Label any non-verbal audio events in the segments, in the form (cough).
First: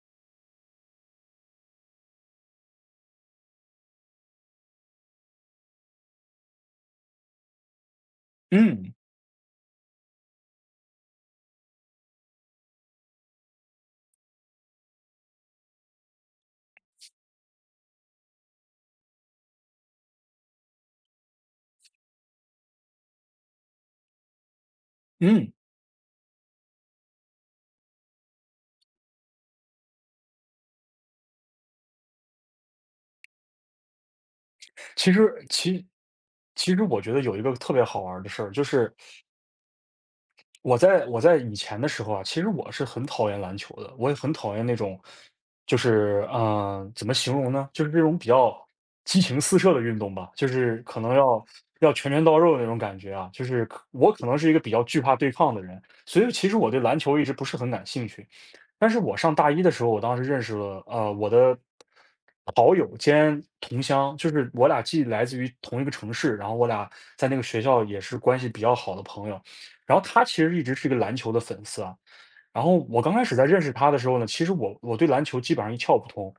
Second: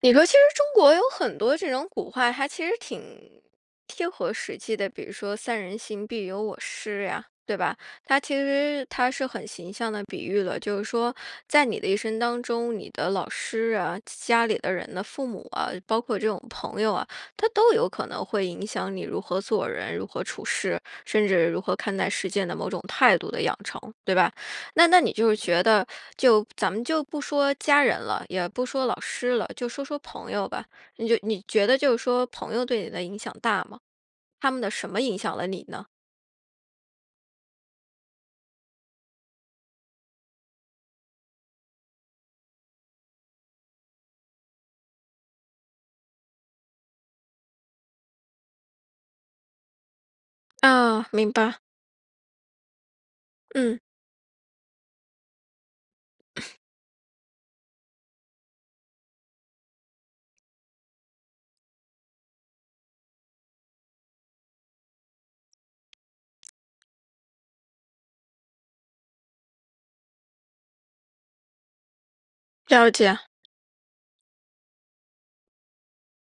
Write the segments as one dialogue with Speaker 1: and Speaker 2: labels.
Speaker 1: 你说，其实中国有很多这种古话，它其实挺贴合实际的。比如说“三人行，必有我师”呀，对吧？它其实
Speaker 2: 嗯
Speaker 1: 它是很形象的比喻了，就是说，在你的一生当中，你的老师啊、家里的人的父母啊，包括这种朋友啊，他都有可能会影响你如何做人、如何处事，甚至如何看待世界的某种态度的养成，对吧？那你就是
Speaker 2: 嗯，
Speaker 1: 觉得，就咱们就不说家人了，也不说老师了，就说说朋友吧。你觉得就是说朋友对你的影响大吗？他们的什么
Speaker 2: 其
Speaker 1: 影响
Speaker 2: 实
Speaker 1: 了你
Speaker 2: 其
Speaker 1: 呢？
Speaker 2: 其实我觉得有一个特别好玩儿的事儿，就是我在以前的时候啊，其实我是很讨厌篮球的，我也很讨厌那种，就是怎么形容呢？就是这种比较激情四射的运动吧，就是可
Speaker 1: 啊，
Speaker 2: 能
Speaker 1: 明
Speaker 2: 要
Speaker 1: 白。
Speaker 2: 要拳拳到肉的那种感觉啊。就是
Speaker 1: 嗯。
Speaker 2: 我可能是一个比较惧怕对抗的人，所以其实我对篮球一直不是很感兴趣。但是我上大一的时候，我当时认识了我的好友兼同乡，就是我俩既来自于同一个城市，然后我俩在那个学校也是关系比较好的朋友。然后他其实一直是一个篮球的粉丝啊。然后
Speaker 1: 了
Speaker 2: 我刚
Speaker 1: 解。
Speaker 2: 开始在认识他的时候呢，其实我对篮球基本上一窍不通，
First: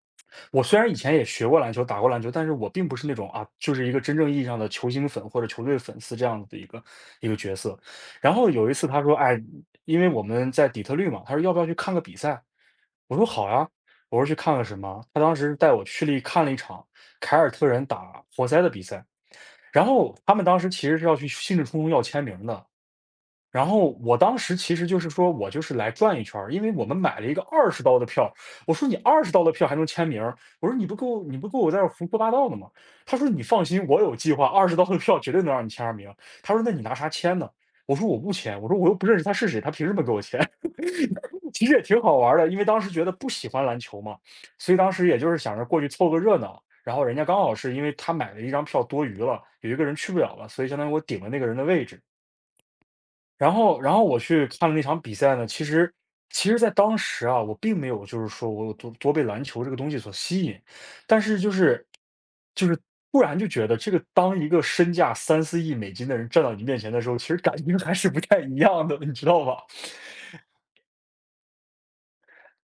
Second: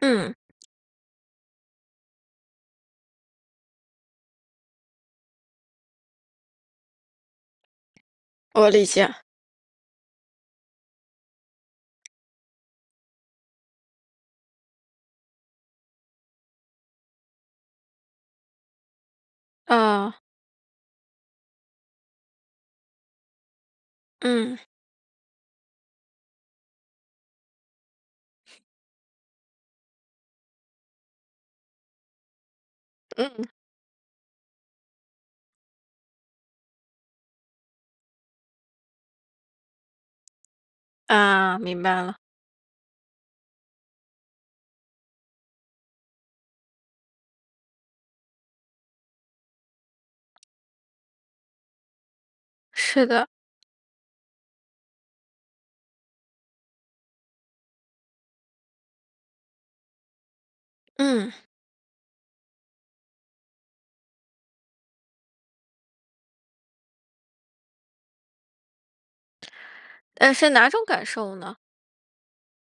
Speaker 1: 嗯。
Speaker 2: 我虽然以前也学过篮球，打过篮球，但是我并不是那种啊，就是一个真正意义上的球星粉或者球队粉丝这样子的一个角色。然后
Speaker 1: 我
Speaker 2: 有一
Speaker 1: 理
Speaker 2: 次他
Speaker 1: 解。
Speaker 2: 说：“哎，因为我们在底特律嘛，他说要不要去看个比赛？”我说：“好呀。”我说：“去看个什么？”他当时带我去了一看了一场凯尔特人打活塞的比赛，然后
Speaker 1: 啊。
Speaker 2: 他们当时其实是要去兴致冲冲要签名的，然后我当时
Speaker 1: 嗯
Speaker 2: 其实就是说我就是来转一圈儿，因为我们买了一个二十刀的票，我说：“你二十刀的票还能签名儿？”我说：“你不给我在这儿胡说八道的吗？”他说：
Speaker 1: 嗯。
Speaker 2: “你放心，我有计划，二十刀的票绝对能让你签上名。”他说：“那你拿啥签呢？”我说：“我不签。”我说：“我又不认识他是谁，他凭什么给我签？” (laughs)
Speaker 1: 啊，
Speaker 2: 其实也
Speaker 1: 明白
Speaker 2: 挺好
Speaker 1: 了。
Speaker 2: 玩儿的，因为当时觉得不喜欢篮球嘛，所以当时也就是想着过去凑个热闹。然后人家刚好是因为他买了一张票多余了，有一个人去不了了，所以相当于我顶了那个人的位置。
Speaker 1: 是的。
Speaker 2: 然后我去看了那场比赛呢，其实在当时啊，我并没有就是说我有多被篮球这个东西所吸引，但
Speaker 1: 嗯。
Speaker 2: 是就是突然就觉得这个当一个身价3、4亿美金的人站到你面前的时候，其实感觉还是不太一样的，你知道吧？
Speaker 1: 呃，是哪种感受呢？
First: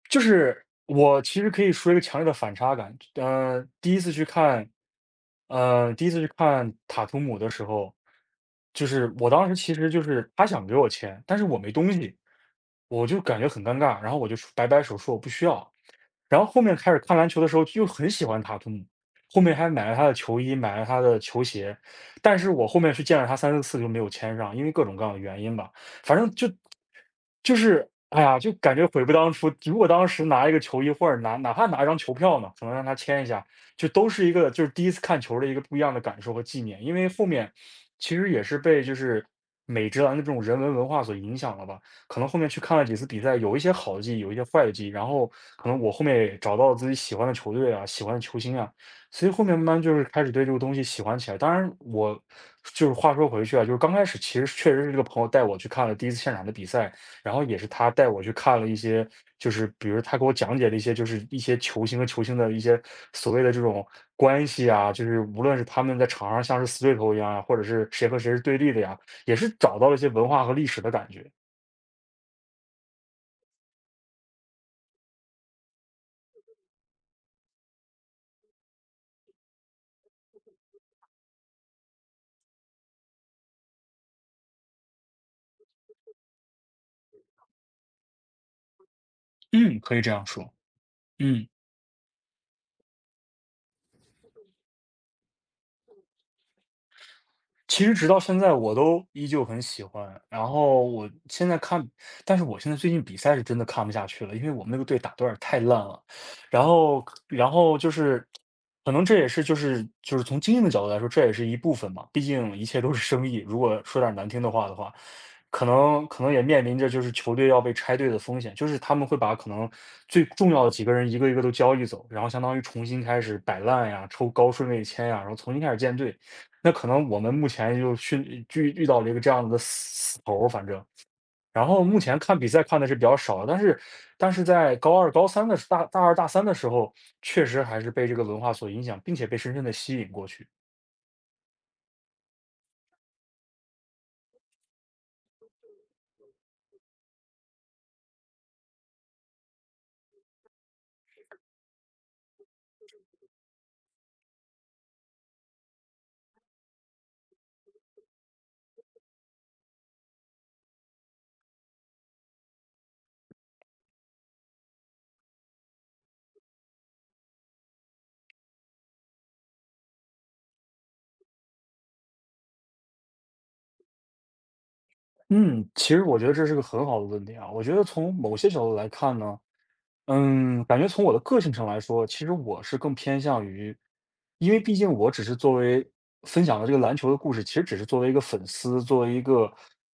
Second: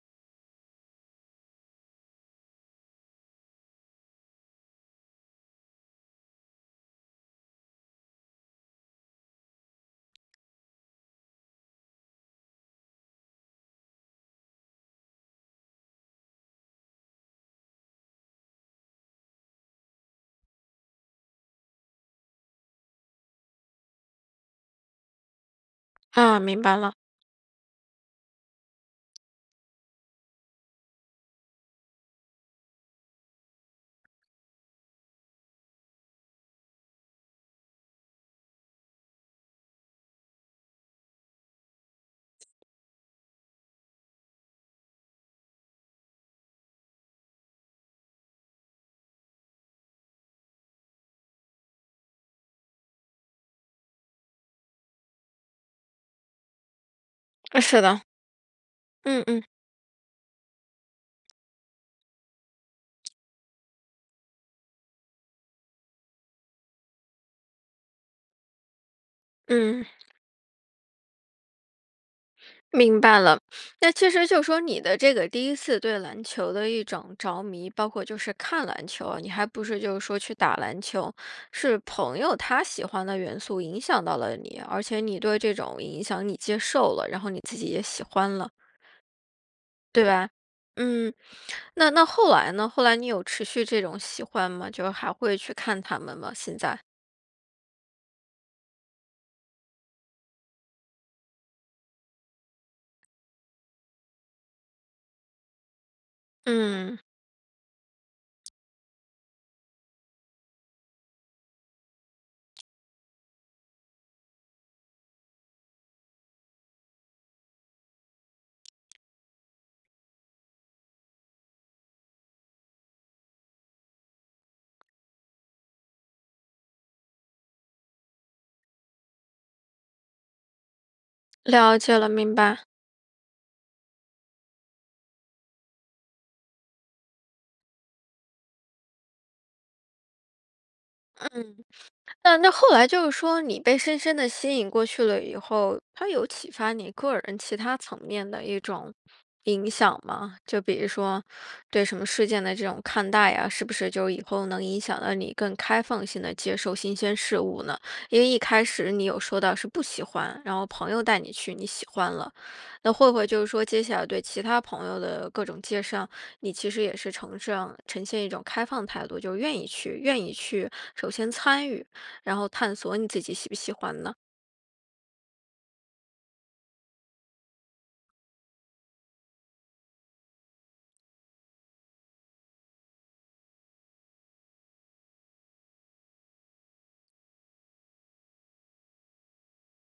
Speaker 2: 就是我其实可以说一个强烈的反差感，第一次去看塔图姆的时候，就是我当时其实就是他想给我签，但是我没东西，我就感觉很尴尬，然后我就说摆摆手说我不需要。然后后面开始看篮球的时候，又很喜欢塔图姆，后面还买了他的球衣，买了他的球鞋，但是我后面去见了他3、4次就没有签上，因为各种各样的原因吧。反正
Speaker 1: 啊，
Speaker 2: 就
Speaker 1: 明白了。
Speaker 2: 就是，哎呀，就感觉悔不当初。如果当时拿一个球衣，或者哪怕拿一张球票呢，可能让他签一下，就都是一个就是第一次看球的一个不一样的感受和纪念。因为后面其实也是被就是美职篮的这种人文文化所影响了吧。可能后面去看了几次比赛，有一些好的记忆，有一些坏的记忆。然后可能我后面也找到了自己喜欢的球队啊，喜欢的球星啊，所以后面慢慢就是开始对这个东西喜欢起来。当然我就是话说回去啊，就是刚开始其实确实是这个朋友带我去看了第一次现场的比赛，然后也是
Speaker 1: 是
Speaker 2: 他
Speaker 1: 的。
Speaker 2: 带我去看了一些，
Speaker 1: 嗯嗯。
Speaker 2: 就是比如他给我讲解了一些，就是一些球星和球星的一些所谓的这种关系啊，就是无论是他们在场上像是死对头一样啊，或者是谁和谁是对立的呀，也是找
Speaker 1: 嗯。
Speaker 2: 到了一些文化和历史的感觉。
Speaker 1: 明白了。那其实就说你的这个第一次对篮球的一种着迷，包括就是看篮球啊你还不是就是说去打篮球，是朋友他喜欢的元素影响到了你，而且你对这种影响你接受了，然后你自己也喜欢了，
Speaker 2: 嗯，可以
Speaker 1: 对
Speaker 2: 这样
Speaker 1: 吧？
Speaker 2: 说。
Speaker 1: 嗯。
Speaker 2: 嗯。
Speaker 1: 那后来呢？后来你有持续这种喜欢吗？就还会去看他们吗？现在？
Speaker 2: 其实直到现在我都依旧很喜欢，然后我现在看，但是我现在最近比赛是真的看不下去了，因为我们那个队打的有点太烂了。然
Speaker 1: 嗯，
Speaker 2: 后然后就是，可能这也是就是从经营的角度来说，这也是一部分嘛，毕竟一切都是生意，如果说点难听的话的话，可能也面临着就是球队要被拆队的风险，就是他们会把可能最重要的几个人一个一个都交易走，然后相当于重新开始摆烂呀，抽高顺位签呀，然后重新开始建队。那可能我们目前就遇到了一个这样的死头儿反正。然
Speaker 1: 了
Speaker 2: 后
Speaker 1: 解
Speaker 2: 目
Speaker 1: 了，
Speaker 2: 前
Speaker 1: 明
Speaker 2: 看比赛
Speaker 1: 白。
Speaker 2: 看的是比较少，但是但是在高二、高三的时大大二、大三的时候，确实还是被这个文化所影响，并且被深深的吸引过去。
Speaker 1: 嗯。那后来就是说，你被深深的吸引过去了以后，它有启发你个人其他层面的一种影响吗？就比如说，对什么事件的这种看待呀，是不是就以后能影响到你更开放性的接受新鲜事物呢？因为一开始你有说到是不喜欢，然后朋友带你去，你喜欢了，那会不会就是说，接下来对其他朋友的各种介绍，你其实也是呈现一种开放态度，就愿意去，愿意去，首先参与。然后探索你自己喜不喜欢呢？
Speaker 2: 嗯，其实我觉得这是个很好的问题啊，我觉得从某些角度来看呢，感觉从我的个性上来说，其实我是更偏向于，因为毕竟我只是作为分享了这个篮球的故事，其实只是作为一个粉丝，作为一个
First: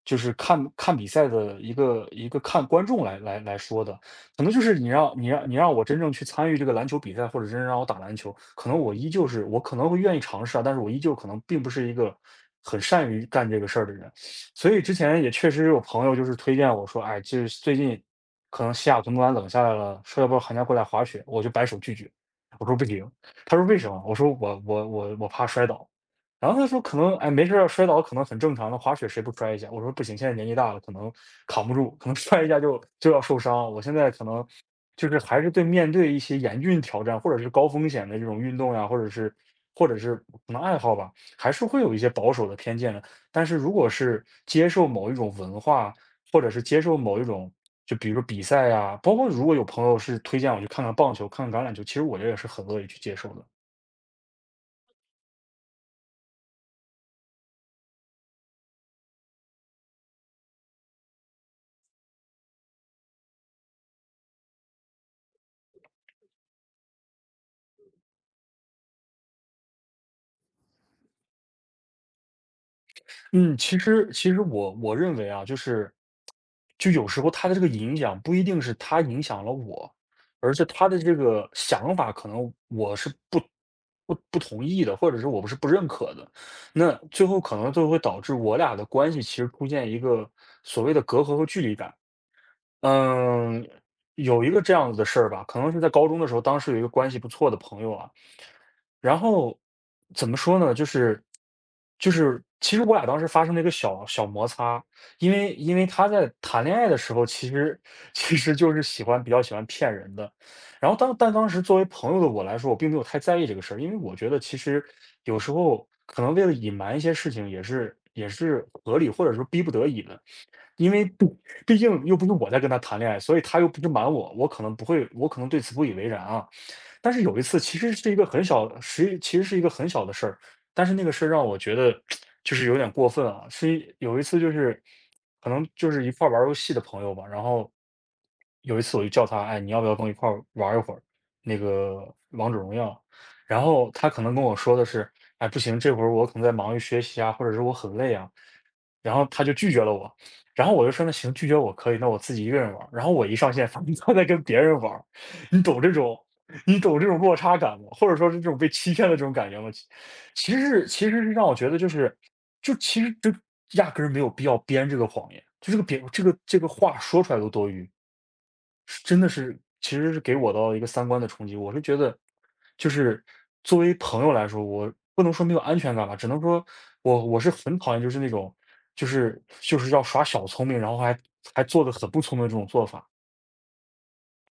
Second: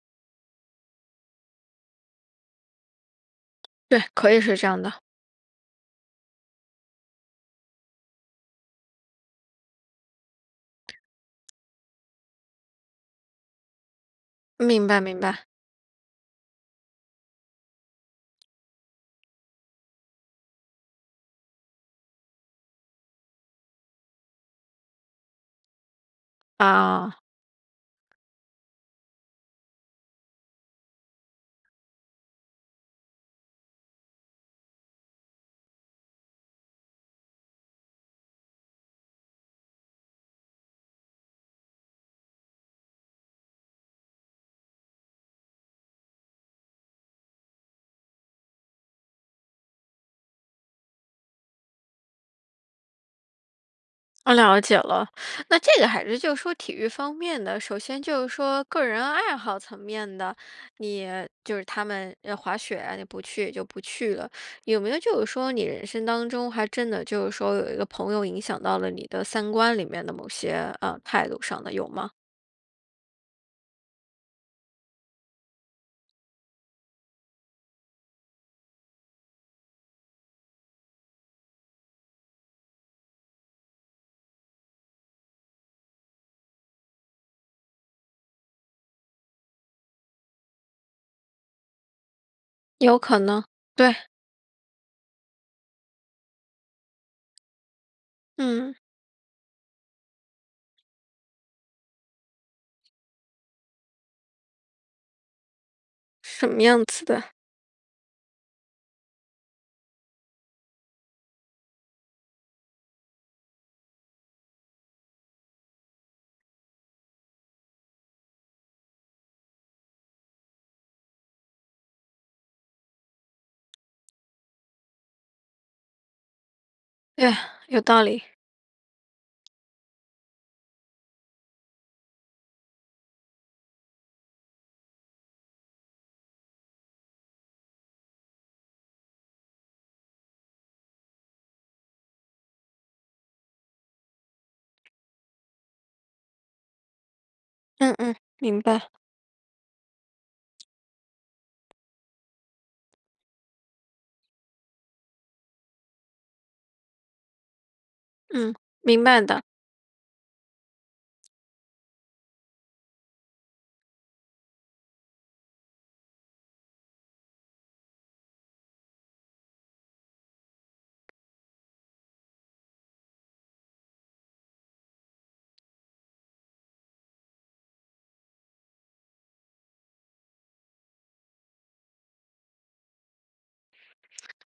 Speaker 2: 就是看看比赛的一个观众来说的，
Speaker 1: 对，可以
Speaker 2: 可能
Speaker 1: 是
Speaker 2: 就
Speaker 1: 这
Speaker 2: 是
Speaker 1: 样的。
Speaker 2: 你让我真正去参与这个篮球比赛，或者真正让我打篮球，可能我依旧是我可能会愿意尝试啊，但是我依旧可能并不是一个很善于干这个事儿的人。所以
Speaker 1: 明
Speaker 2: 之
Speaker 1: 白明
Speaker 2: 前也
Speaker 1: 白。
Speaker 2: 确实有朋友就是推荐我说，哎，就是最近可能西雅图突然冷下来了，说要不要寒假过来滑雪？我就摆手拒绝，我说不行。他说为什么？我说我怕摔倒。然后他说可能
Speaker 1: 啊，
Speaker 2: 哎没事儿，摔倒可能很正常的，滑雪谁不摔一下？我说不行，现在年纪大了，可能扛不住，可能摔一下就要受伤。我现在可能就是还是对面对一些严峻挑战或者是高风险的这种运动呀、或者是可能爱好吧，还是会有一些保守的偏见的。但是如果是接受某一种文化，或者是接受某一种，就比如说比赛啊，包括如果有朋友是推荐我去看看棒球、看看橄榄球，其实我也是很乐意去接受的。
Speaker 1: 我了解了。那这个还是就说体育方面的，首先就是说个人爱好层面的，你就是他们呃滑雪啊，你不去也就不去了。有没有就是说你人生当中还真的就是说有一个朋友影响到了你的三观里面的某些呃态度上的，有吗？
Speaker 2: 嗯，其实我认为啊，就是就有时候他的这个影响不一定是他影响了我，而是他的这个想法可能我是不同意的，或者是我不认可的。那最后可能就会导致我俩的关系其实出现一个所谓的隔阂和距离感。
Speaker 1: 有可能。
Speaker 2: 嗯，
Speaker 1: 对。
Speaker 2: 有一个这样子的事儿吧，可能是在高中的时候，当时有一个关系不错的朋友啊，
Speaker 1: 嗯。
Speaker 2: 然后怎么说呢，就是其实我俩当时发生了一个小小摩擦，因为他在
Speaker 1: 什么
Speaker 2: 谈恋
Speaker 1: 样
Speaker 2: 爱的
Speaker 1: 子
Speaker 2: 时
Speaker 1: 的？
Speaker 2: 候，其实 (laughs) 其实就是喜欢比较喜欢骗人的，然后当时作为朋友的我来说，我并没有太在意这个事儿，因为我觉得其实有时候可能为了隐瞒一些事情，也是合理或者说逼不得已的。因为不，毕竟又不是我在跟他谈恋爱，所以他又不是瞒我，我可能不会，我可能对此不以为然啊。但是
Speaker 1: 对，
Speaker 2: 有一次，其
Speaker 1: 有
Speaker 2: 实
Speaker 1: 道
Speaker 2: 是一
Speaker 1: 理。
Speaker 2: 个很小，其实是一个很小的事儿，但是那个事儿让我觉得就是有点过分啊。有一次就是可能就是一块儿玩儿游戏的朋友吧，然后有一次我就叫他，哎，你要不要跟我一块儿玩儿一会儿那个王者荣耀？然后他可能跟我说的是，哎，不行，这会儿我可能在忙于学习啊，或者是我
Speaker 1: 嗯
Speaker 2: 很累
Speaker 1: 嗯，
Speaker 2: 啊，
Speaker 1: 明白。
Speaker 2: 然后他就拒绝了我。然后我就说：“那行，拒绝我可以，那我自己一个人玩儿。”然后我一上线，发现他在跟别人玩儿，你懂这种你懂这种落差感吗？或者说是这
Speaker 1: 嗯，
Speaker 2: 种被欺
Speaker 1: 明
Speaker 2: 骗的
Speaker 1: 白
Speaker 2: 这种
Speaker 1: 的。
Speaker 2: 感觉吗？其实是让我觉得就是，其实就压根儿没有必要编这个谎言，就这个别这个这个话说出来都多余。是真的是其实是给我到一个三观的冲击。我是觉得，就是作为朋友来说，我不能说没有安全感吧，只能说我是很讨厌就是那种，就是要耍小聪明，然后还做的很不聪明的这种做法。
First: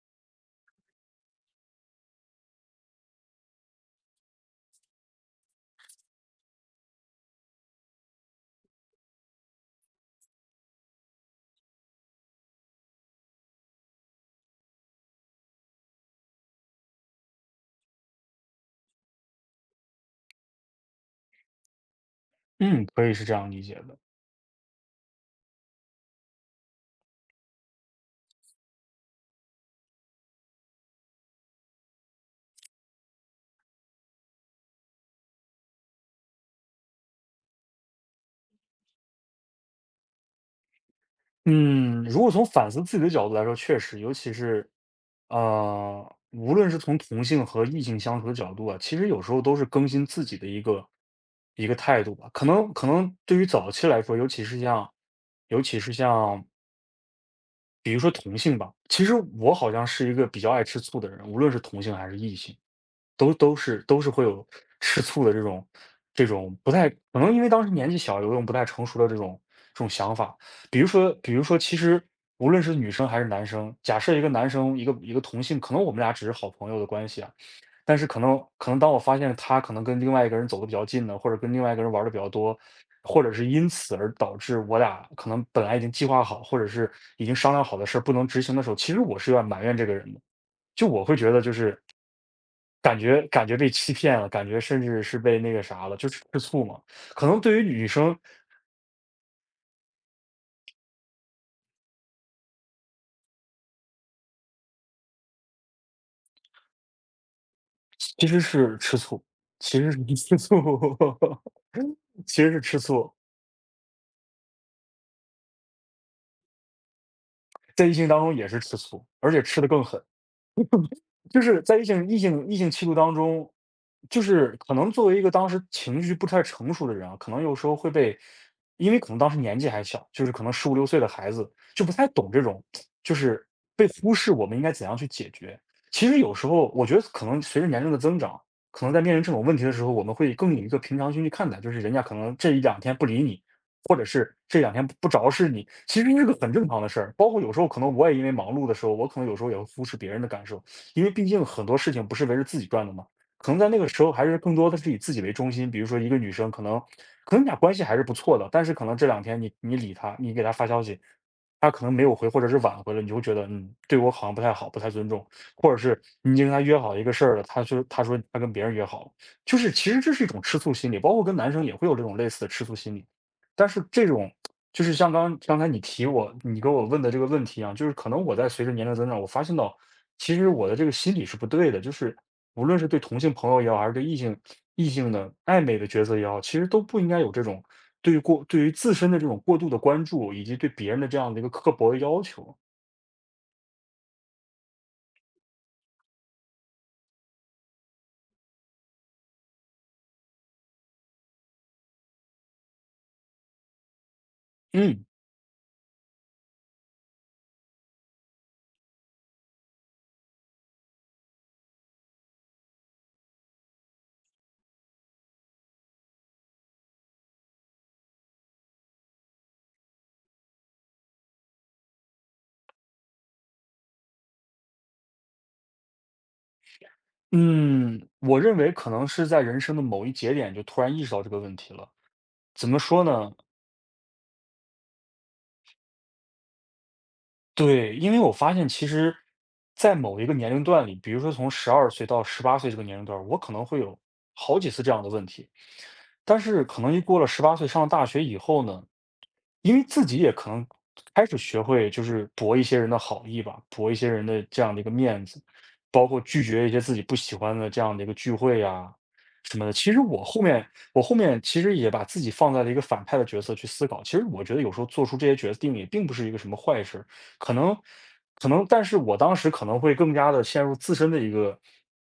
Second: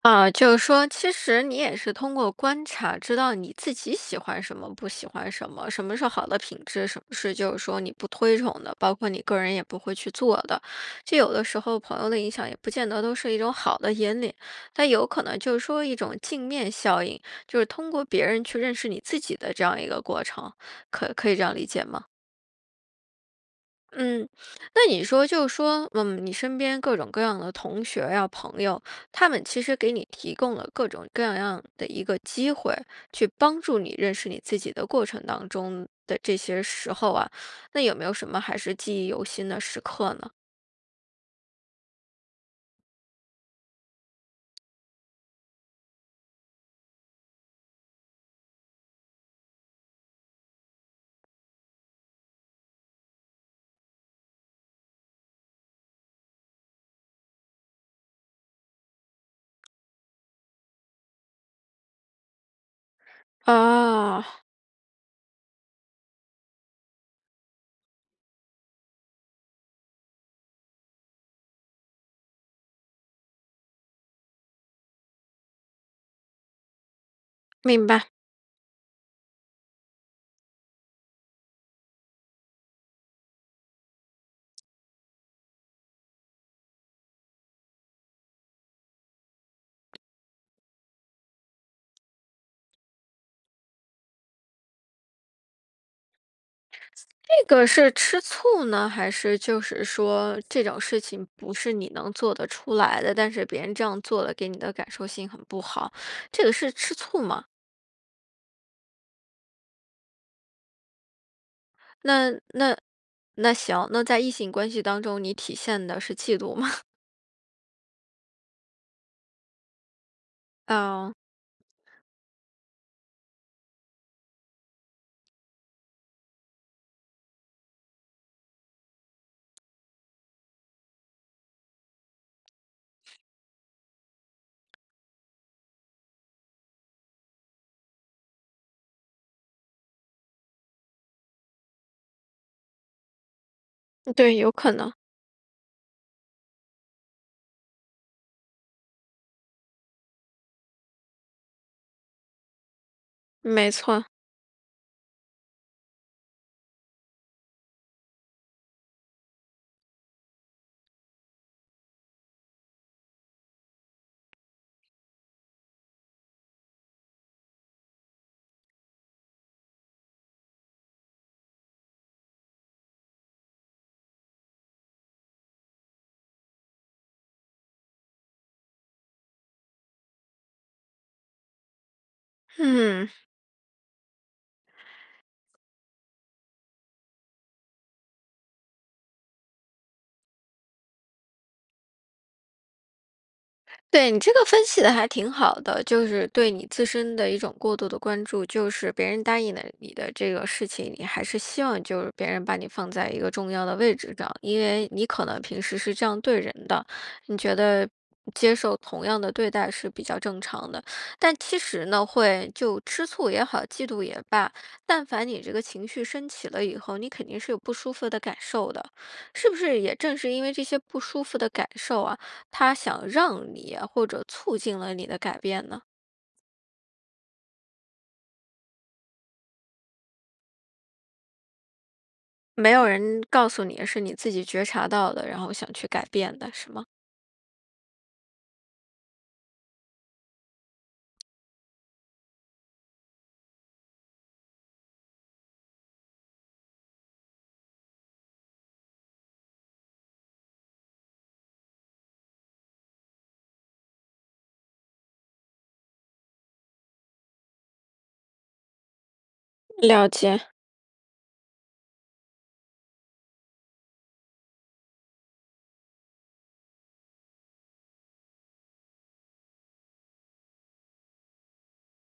Speaker 1: 啊，就是说，其实你也是通过观察，知道你自己喜欢什么，不喜欢什么，什么是好的品质，什么是就是说你不推崇的，包括你个人也不会去做的。就有的时候朋友的影响也不见得都是一种好的引领，但有可能就是说一种镜面效应，就是通过别人去认识你自己的这样一个过程，可可以这样理解吗？
Speaker 2: 嗯，可以是这样理解的。
Speaker 1: 嗯。那你说就是说，嗯，你身边各种各样的同学呀、朋友，他们其实给你提供了各种各样的一个机会，去帮助你认识你自己的过程当中的这些时候啊，那有没有什么还是记忆犹新的时刻呢？
Speaker 2: 嗯，如果从反思自己的角度来说，确实，尤其是，无论是从同性和异性相处的角度啊，其实有时候都是更新自己的一个态度吧。可能对于早期来说，尤其是像，尤其是像，比如说同性吧，其实我好像是一个比较爱吃醋的人，无论是同性还是异性。都是会
Speaker 1: 啊，
Speaker 2: 有吃醋的这种不太可能因为当时年纪小，有一种不太成熟的这种想法。比如说，其实无论是女生还是男生，假设一个男生，一个同性，可能我们俩只是好朋友的关系啊，
Speaker 1: 明
Speaker 2: 但是
Speaker 1: 白。
Speaker 2: 可能当我发现他可能跟另外一个人走的比较近呢，或者跟另外一个人玩的比较多，或者是因此而导致我俩可能本来已经计划好，或者是已经商量好的事儿不能执行的时候，其实我是有点埋怨这个人的。就我会觉得就是感觉被欺骗了，感觉甚至是被那个啥了，就是吃醋嘛。可能
Speaker 1: 这
Speaker 2: 对于
Speaker 1: 个
Speaker 2: 女
Speaker 1: 是
Speaker 2: 生
Speaker 1: 吃醋呢，还是就是说这种事情不是你能做得出来的，但是别人这样做了，给你的感受性很不好，这个是吃醋吗？
Speaker 2: 其实是吃醋，其实是吃醋，(laughs)
Speaker 1: 那
Speaker 2: 其实是
Speaker 1: 那
Speaker 2: 吃醋，
Speaker 1: 那行，那在异性关系当中，你体现的是嫉妒吗？
Speaker 2: 在异性当中也是吃醋，而且吃的更狠。
Speaker 1: (laughs) 哦。
Speaker 2: 就是在异性气度当中，就是可能作为一个当时情绪不太成熟的人啊，可能有时候会被，因为可能当时年纪还小，就是可能十五六岁的孩子就不太懂这种，就是被忽视，我们应该怎样去解决。其实有时候我觉得可能随着年龄的增长，可能在面临这种问题的时候，我们会更以一个平常心去看待，就是人家可能这一两天不理你，或者是
Speaker 1: 对，有
Speaker 2: 这两
Speaker 1: 可
Speaker 2: 天
Speaker 1: 能。
Speaker 2: 不着视你，其实是个很正常的事儿。包括有时候可能我也因为忙碌的时候，我可能有时候也会忽视别人的感受。因为毕竟很多事情不是围着自己转的嘛，可能在
Speaker 1: 没
Speaker 2: 那个时
Speaker 1: 错。
Speaker 2: 候还是更多的是以自己为中心。比如说一个女生，可能你俩关系还是不错的，但是可能这两天你理她，你给她发消息，她可能没有回，或者是晚回了，你就会觉得嗯，对我好像不太好，不太尊重，或者是你已经跟她约好一个事儿了，她说她跟别人约好了，就是其实这是一种吃醋心理，包括跟男生也会有这种类似的吃醋心理，但是这种。就是像刚刚才你提我，你给我问的这个问题啊，就是可能我在随着年龄增长，我发现到其实我的这个心理是不对的，就是
Speaker 1: (laughs)
Speaker 2: 无论是对
Speaker 1: 嗯。
Speaker 2: 同性朋友也好，还是对异性异性的暧昧的角色也好，其实都不应该有这种对于过对于自身的这种过度的关注，以及对别人的这样的一个刻薄的要求。
Speaker 1: 对，你这个分析的还挺好的，就是对你自身的一种过度的关注，就是别人答应了你的这个事情，你还是希望就是别人把你放在一个重要的位置上，因为
Speaker 2: 嗯
Speaker 1: 你可能平时是这样对人的，你觉得接受同样的对待是比较正常的。但其实呢，会就吃醋也好，嫉妒也罢，但凡你这个情绪升起了以后，你肯定是有不舒服的感受的，是不是？也正是因为这些不舒服的感受啊。他想让你或者促进了你的改变呢？
Speaker 2: 嗯，我认为可能是在人生的某一节点就突然意识到这个问题了。怎
Speaker 1: 没
Speaker 2: 么
Speaker 1: 有
Speaker 2: 说
Speaker 1: 人
Speaker 2: 呢？
Speaker 1: 告诉你，是你自己觉察到的，然后想去改变的，是吗？
Speaker 2: 对，因为我发现其实，在某一个年龄段里，比如说从12岁到十八岁这个年龄段儿我可能会有好几次这样的问题。但是可能一过了十八岁上了大学以后呢，因为自己也可能开始学会就是博一些人的好意吧，博一些人的这样的一个面子，包括拒绝一些自己不喜欢的这样的一个聚会呀什么的。其实
Speaker 1: 了解。
Speaker 2: 我后面其实也把自己放在了一个反派的角色去思考，其实我觉得有时候做出这些决定也并不是一个什么坏事，可能可能，但是我当时可能会更加的陷入自身的一个。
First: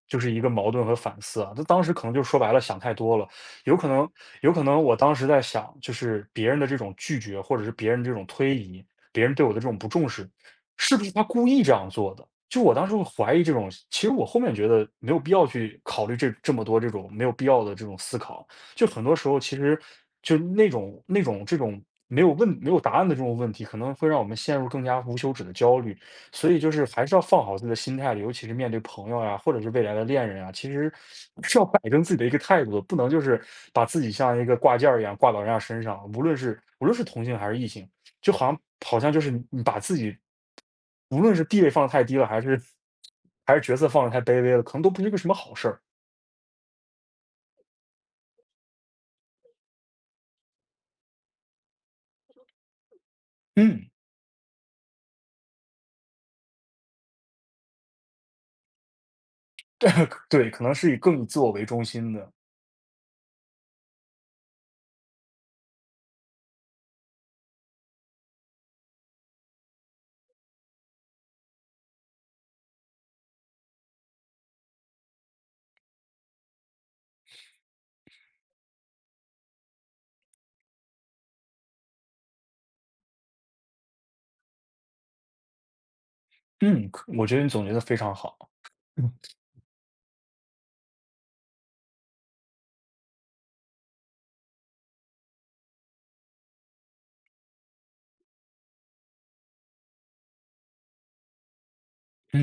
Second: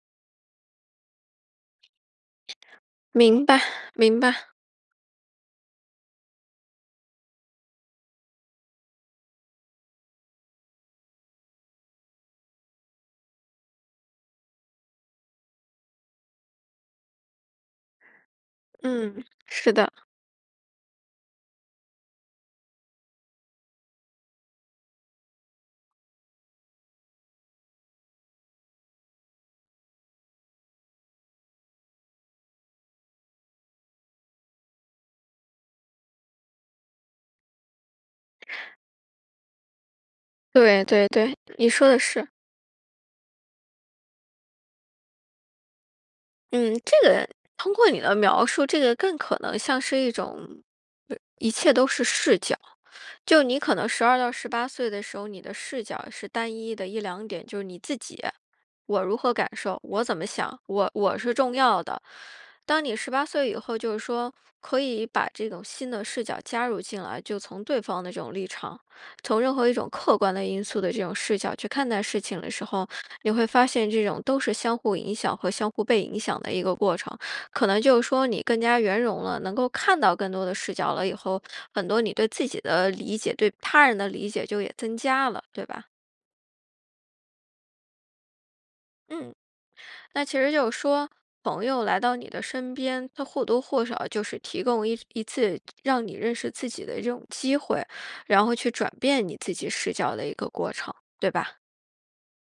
Speaker 2: 就是一个矛盾和反思啊，他当时可能就说白了想太多了，
Speaker 1: 明白，
Speaker 2: 有可能，
Speaker 1: 明白。
Speaker 2: 有可能我当时在想，就是别人的这种拒绝，或者是别人这种推移，别人对我的这种不重视，是不是他故意这样做的？就我当时会怀疑这种，其实我后面觉得没有必要去考虑这么多这种没有必要的这种思考。就很多
Speaker 1: 嗯，
Speaker 2: 时候，其
Speaker 1: 是
Speaker 2: 实
Speaker 1: 的。
Speaker 2: 就那种那种这种没有答案的这种问题，可能会让我们陷入更加无休止的焦虑。所以就是还是要放好自己的心态的，尤其是面对朋友呀，或者是未来的恋人啊，其实是要摆正自己的一个态度的，不能就是把自己像一个挂件儿一样挂到人家身上，无论是同性还是异性，就好像就是你把自己
Speaker 1: 对对
Speaker 2: 无论
Speaker 1: 对，
Speaker 2: 是地位
Speaker 1: 你
Speaker 2: 放
Speaker 1: 说
Speaker 2: 得
Speaker 1: 的
Speaker 2: 太低了，
Speaker 1: 是。
Speaker 2: 还是角色放得太卑微了，可能都不是个什么好事儿。
Speaker 1: 嗯，这个通过你的描述，这个更可能像是一种，呃一切都是视角。就你可能
Speaker 2: 嗯，
Speaker 1: 12到18岁的时候，你的视角是单一的一两点，就是你自己，我如何感受，我怎么
Speaker 2: (laughs) 对，
Speaker 1: 想，
Speaker 2: 可能
Speaker 1: 我
Speaker 2: 是以
Speaker 1: 我
Speaker 2: 更以
Speaker 1: 是
Speaker 2: 自我
Speaker 1: 重
Speaker 2: 为中
Speaker 1: 要的。
Speaker 2: 心的。
Speaker 1: 当你十八岁以后，就是说可以把这种新的视角加入进来，就从对方的这种立场，从任何一种客观的因素的这种视角去看待事情的时候，你会发现这种都是相互影响和相互被影响的一个过程。可能就是说你更加圆融了，能够看到更多的视角了以后，很多你对自己的理解、对他人的理解就也增加了，对吧？
Speaker 2: 嗯，可我觉得你总结的非常好。嗯
Speaker 1: 嗯。那其实就是说，朋友来到你的身边，他或多或少就是提供一次让你认识自己的这种机会，然后去转变你自己视角的一个过程，对吧？
Speaker 2: 嗯。